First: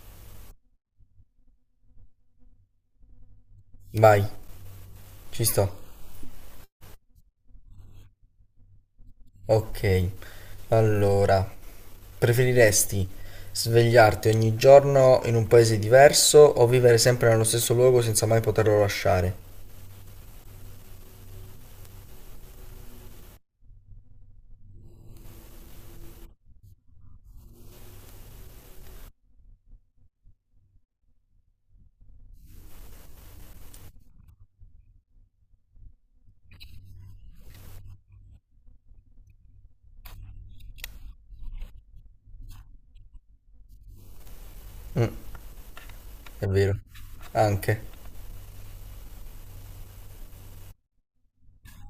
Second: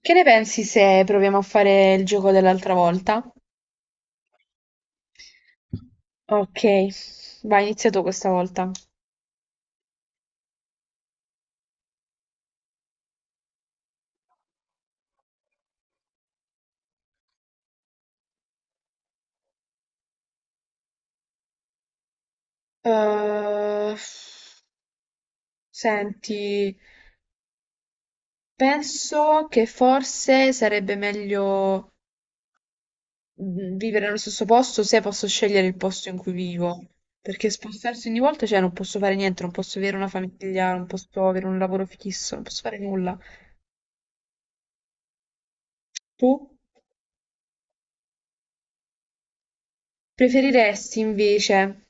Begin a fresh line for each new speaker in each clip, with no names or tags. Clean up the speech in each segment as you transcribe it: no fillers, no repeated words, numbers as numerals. Che ne pensi se proviamo a fare il gioco dell'altra volta?
Vai, ci sto.
Ok, vai, inizia tu questa volta.
Ok, allora, preferiresti svegliarti ogni giorno in un paese diverso o vivere sempre nello stesso luogo senza mai poterlo lasciare?
Eh, Senti, penso che forse sarebbe meglio vivere nello stesso posto se posso scegliere il posto in cui vivo. Perché spostarsi ogni volta, cioè, non posso fare niente, non posso avere una famiglia, non posso avere un lavoro fisso, non posso fare nulla.
Mm,
Tu
è vero, anche.
preferiresti invece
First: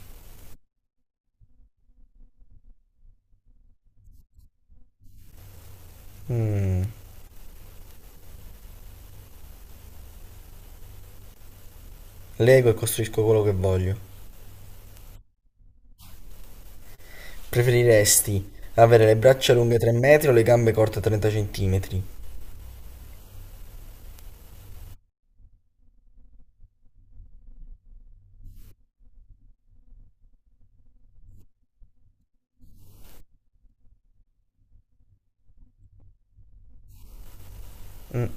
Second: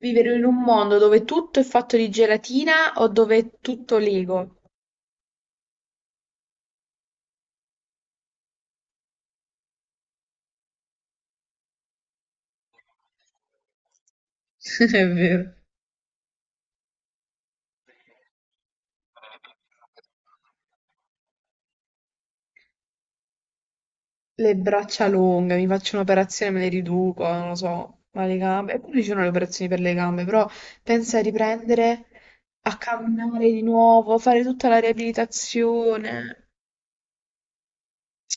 vivere in un mondo dove tutto è fatto di gelatina o dove è tutto Lego.
Mm, lego e costruisco quello che voglio.
È vero.
Preferiresti avere le braccia lunghe 3 metri o le gambe corte 30 centimetri?
Le braccia lunghe, mi faccio un'operazione, me le riduco, non lo so, ma le gambe. Eppure ci sono le operazioni per le gambe, però pensa a riprendere a camminare di nuovo, fare tutta la riabilitazione.
Mm,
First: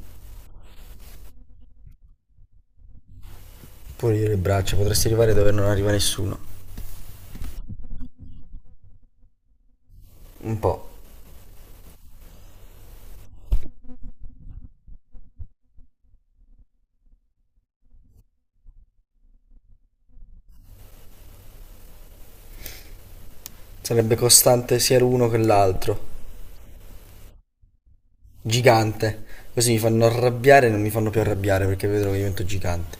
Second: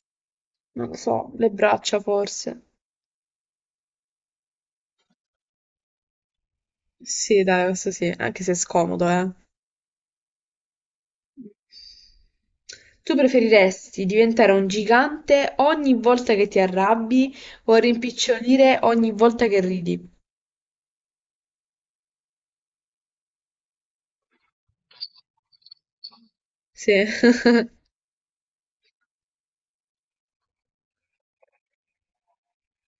Non lo so, le braccia forse.
pure io le braccia, potresti arrivare dove non arriva nessuno.
Sì, dai, questo sì, anche se è scomodo, eh.
Un po'.
Tu preferiresti diventare un gigante ogni volta che ti arrabbi o rimpicciolire ogni volta che ridi?
Sarebbe costante sia l'uno che l'altro.
Sì.
Gigante. Così mi fanno arrabbiare e non mi fanno più arrabbiare perché vedrò che divento gigante.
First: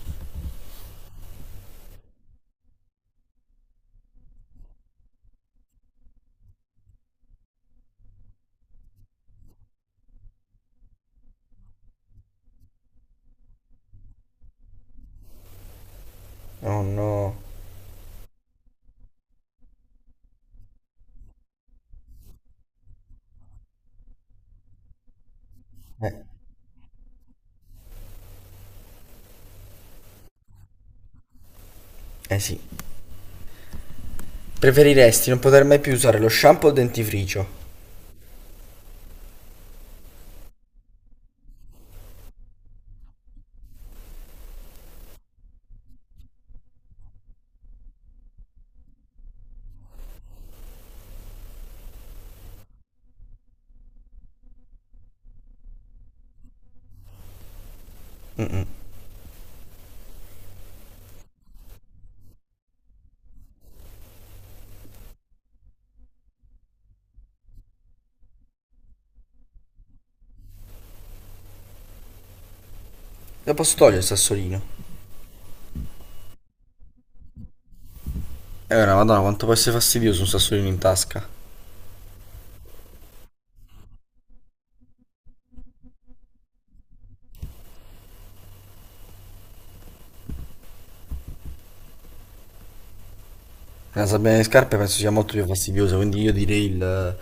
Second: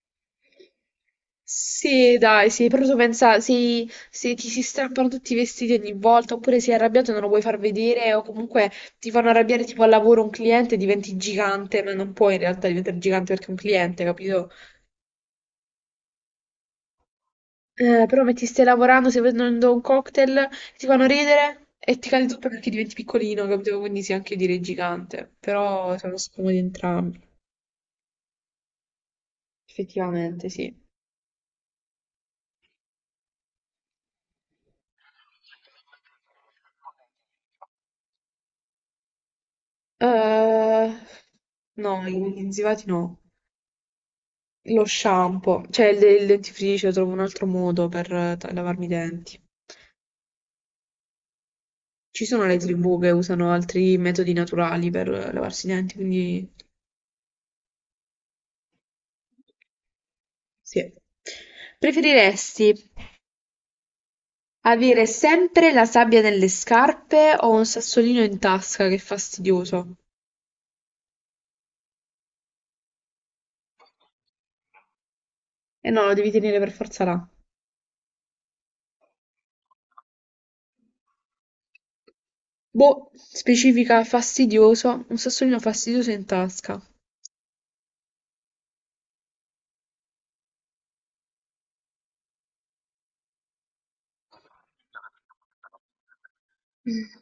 Sì, dai, sì, però tu pensa, se ti si strappano tutti i vestiti ogni volta, oppure sei arrabbiato e non lo vuoi far vedere, o comunque ti fanno arrabbiare tipo al lavoro un cliente, diventi gigante, ma non puoi in realtà diventare gigante perché è un cliente, capito?
Oh no.
Però metti stai lavorando, stai bevendo un cocktail, ti fanno ridere e ti cade tutto perché diventi piccolino, capito? Quindi sì, anche io direi gigante. Però sono
Eh,
scomodi entrambi. Effettivamente, sì.
eh sì. Preferiresti non poter mai più usare lo shampoo o il dentifricio?
Eh, no, i inzivati no. Lo shampoo, cioè il dentifricio, trovo un altro modo per lavarmi i denti. Ci sono le tribù che usano altri metodi naturali per lavarsi i denti, quindi sì. Preferiresti avere sempre la sabbia nelle scarpe o un sassolino in tasca, che fastidioso.
Lo posso togliere il sassolino?
Eh no, lo devi tenere per forza là.
Ora, madonna, quanto può essere fastidioso un sassolino in tasca.
Boh, specifica fastidioso, un sassolino fastidioso in tasca.
Una sabbia nelle scarpe penso sia molto più fastidiosa, quindi io direi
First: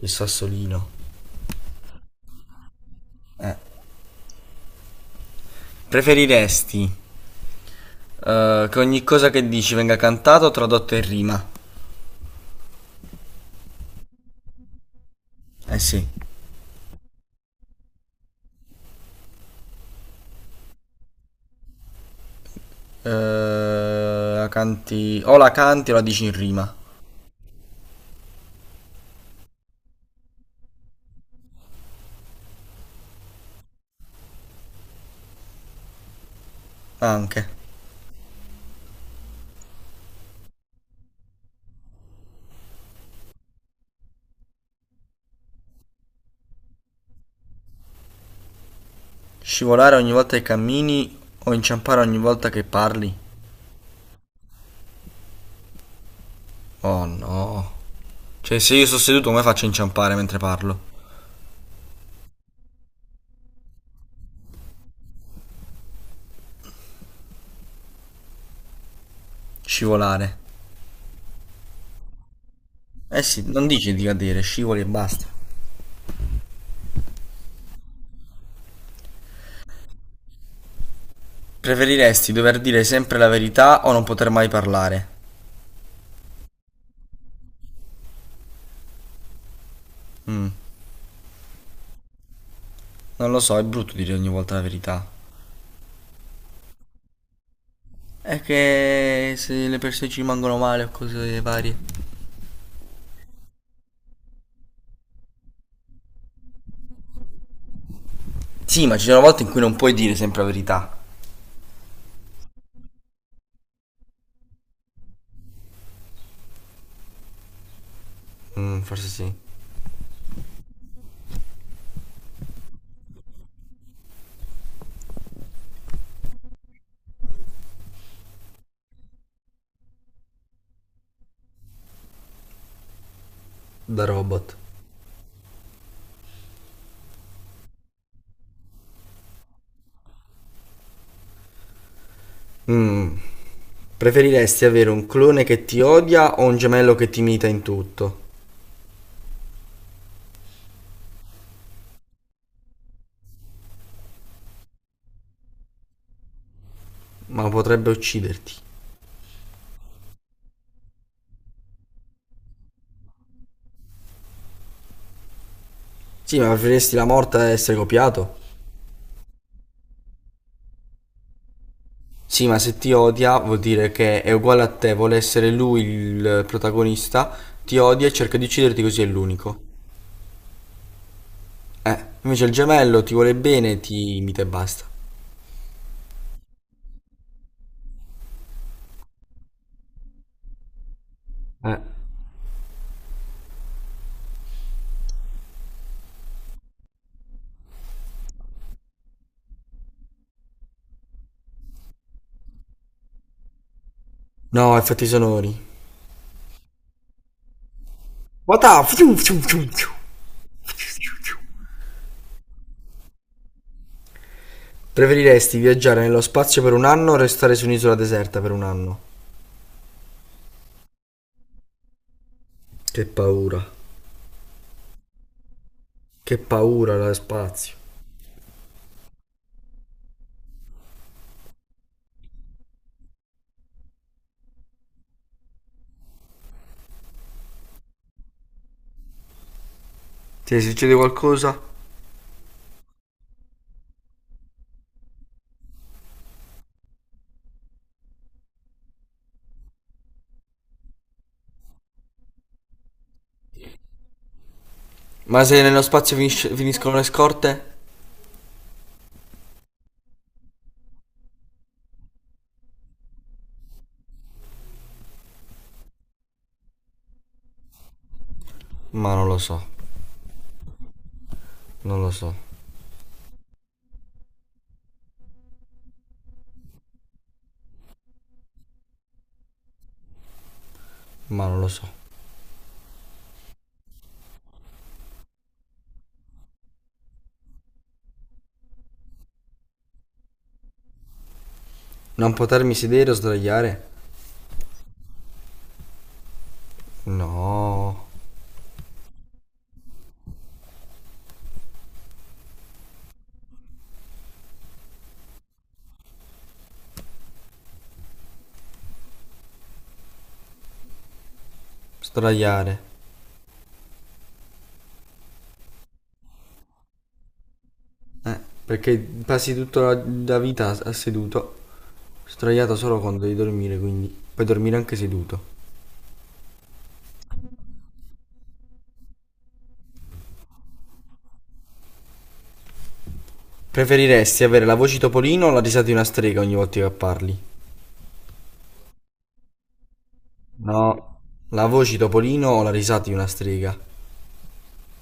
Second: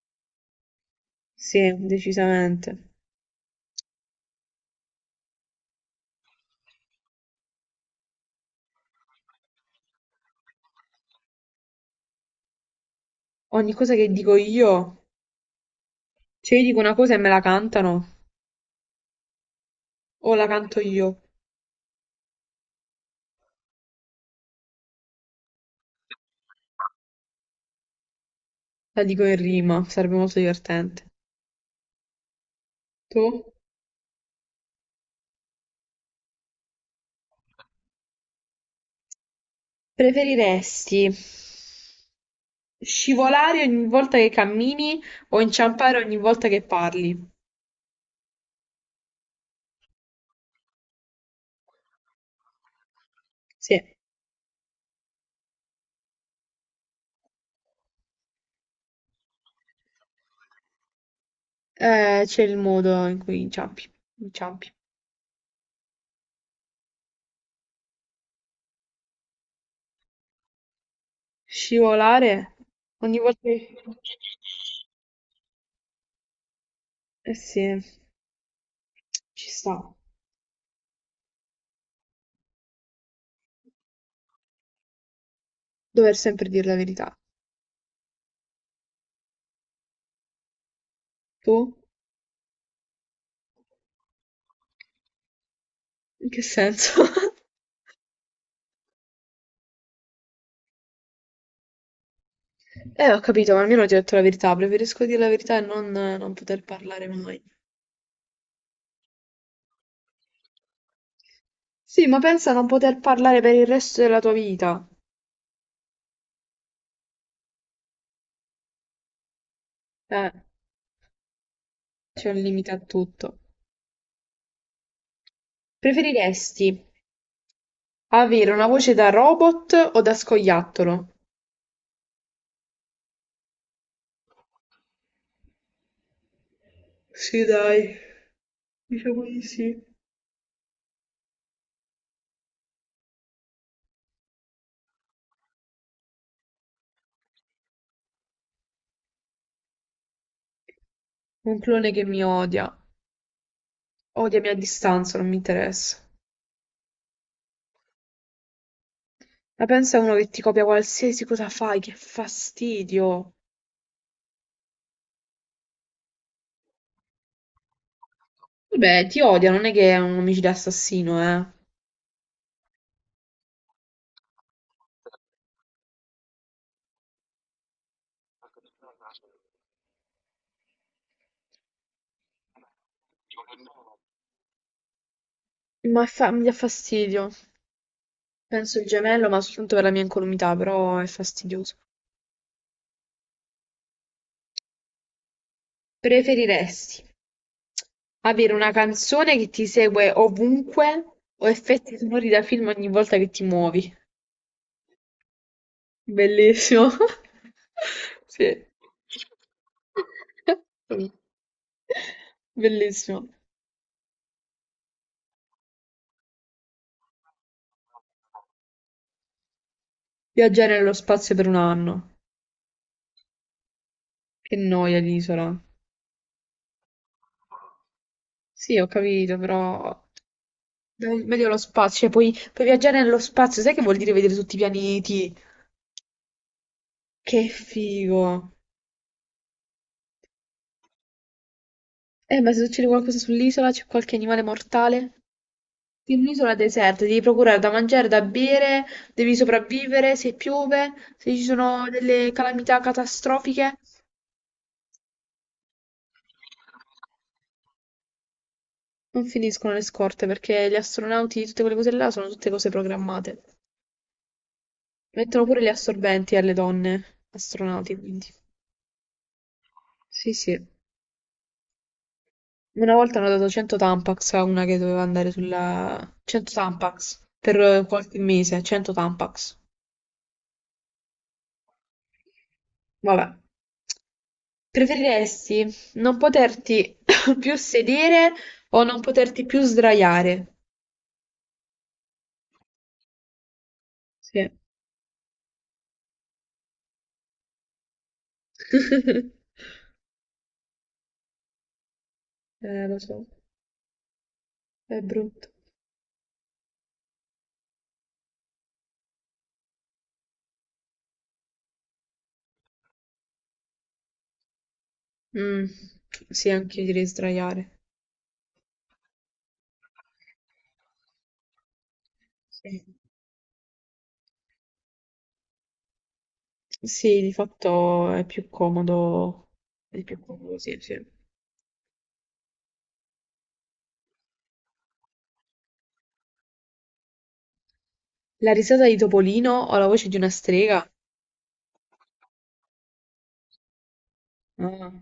il sassolino.
Sì, decisamente.
Eh. Preferiresti che ogni cosa che dici venga cantata o tradotta in rima?
Ogni cosa che dico io,
Eh sì.
cioè io dico una cosa e me la cantano, o la canto io,
La canti... O la canti o la dici in rima.
la dico in rima, sarebbe molto divertente. Tu?
Anche.
Preferiresti scivolare ogni volta che cammini o inciampare ogni volta che parli?
Scivolare ogni volta che cammini o inciampare ogni volta che parli?
Sì,
Oh no. Cioè, se io sto seduto, come faccio a inciampare mentre parlo?
c'è il modo in cui inciampi.
Scivolare.
Scivolare ogni
Eh
volta
sì, non
che...
dici di cadere, scivoli e basta.
Eh sì, ci sta.
Preferiresti dover dire sempre la verità o non poter mai parlare?
Dover sempre dire la verità.
Mm,
Tu?
non lo so, è brutto dire ogni volta la verità.
In che senso?
È che se le persone ci rimangono male o cose varie.
Ho capito, ma almeno ti ho detto la verità. Preferisco dire la verità e non poter parlare mai.
Sì, ma ci sono volte in cui non puoi dire sempre la verità.
Sì, ma pensa a non poter parlare per il resto della tua vita.
Mm, forse sì.
Eh, c'è un limite a tutto. Preferiresti avere una voce da robot o da scoiattolo?
Da robot.
Sì, dai, diciamo di sì.
Mm, preferiresti avere un clone che ti odia o un gemello che ti imita in tutto?
Un clone che mi odia, odiami a distanza, non mi interessa.
Ma potrebbe ucciderti.
Ma pensa a uno che ti copia qualsiasi cosa fai, che fastidio.
Sì, ma preferiresti la morte a essere copiato?
Vabbè, ti odia, non è che è un omicida assassino, eh.
Sì, ma se ti odia vuol dire che è uguale a te, vuole essere lui il protagonista, ti odia e cerca di ucciderti così è l'unico. Invece il gemello ti vuole bene, ti imita e basta.
Ma è mi dà fastidio. Penso il gemello, ma soltanto per la mia incolumità, però è fastidioso.
Eh.
Preferiresti avere una canzone che ti segue ovunque o effetti sonori da film ogni volta che ti muovi?
No, effetti sonori.
Bellissimo. Sì.
What up? Fiu, fiu, fiu, fiu.
Bellissimo.
Preferiresti viaggiare nello spazio per un anno o restare su un'isola deserta per un anno?
Viaggiare nello spazio per un anno.
Che paura.
Che noia l'isola.
Che paura la spazio.
Sì, ho capito, però... dai, meglio lo spazio, cioè puoi viaggiare nello spazio, sai che vuol dire vedere tutti i pianeti? Che figo.
Ti succede qualcosa?
Ma se succede qualcosa sull'isola, c'è qualche animale mortale? In un'isola deserta devi procurare da mangiare, da bere, devi sopravvivere, se piove, se ci sono delle calamità catastrofiche,
Ma se nello spazio finisce- finiscono le scorte?
non finiscono le scorte perché gli astronauti, tutte quelle cose là, sono tutte cose programmate. Mettono pure gli assorbenti alle donne astronauti, quindi.
Ma non lo so,
Sì, sì.
non lo so,
Una volta hanno dato 100 Tampax a una che doveva andare sulla... 100 Tampax per qualche mese, 100 Tampax.
ma non lo so.
Vabbè. Preferiresti non poterti più sedere o non poterti più sdraiare?
Non potermi sedere o sdraiare?
Sì.
No,
Lo so, è brutto.
sdraiare.
Mm, sì, anche io direi sdraiare.
Perché passi tutta la vita a- a seduto,
Sì.
sdraiato solo quando devi dormire, quindi puoi dormire anche seduto.
Sì, di fatto è più comodo. È più comodo, sì, sì.
Preferiresti avere la voce Topolino o la risata di una strega ogni volta che parli?
La risata di Topolino o la voce di una strega?
No, la voce Topolino o la risata di una strega
Ah.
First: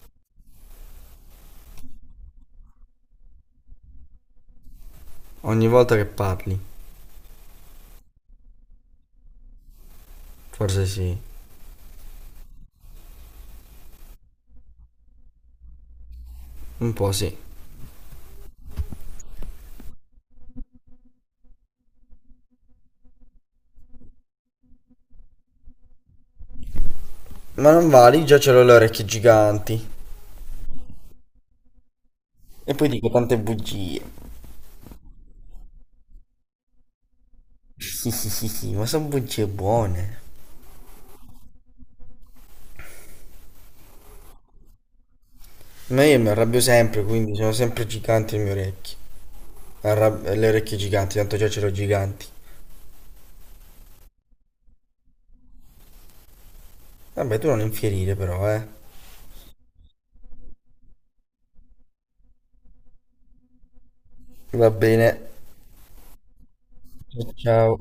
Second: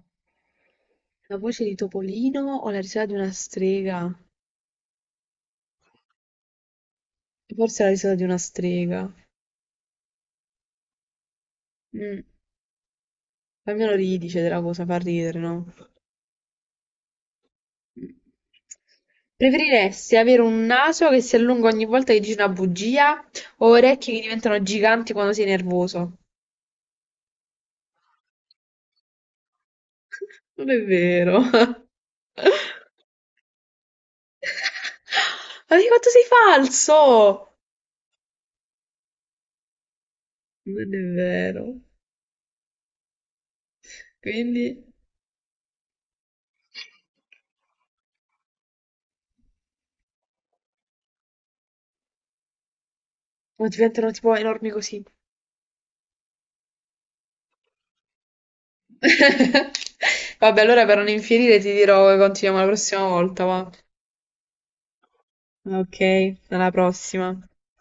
La voce di Topolino o la risata di una strega?
ogni volta che parli?
Forse la risata di una strega.
Forse sì.
Mm. Almeno ridi, cioè, della cosa, fa ridere, no?
Un po' sì.
Preferiresti avere un naso che si allunga ogni volta che dici una bugia o orecchie che diventano giganti quando sei nervoso?
Ma non vali, già ce l'ho le orecchie giganti.
Non è vero.
E poi dico tante bugie.
Ma di quanto sei falso!
Sì, sì, sì, sì, ma sono bugie buone.
Non è vero. Quindi...
Ma io mi arrabbio sempre, quindi sono sempre giganti le mie orecchie. Arrab- le orecchie giganti, tanto già ce l'ho giganti.
O diventano tipo enormi così.
Vabbè, tu non infierire però, eh.
Vabbè, allora per non infierire ti dirò che continuiamo la prossima volta, va.
Va bene.
Ok, alla prossima.
Ciao.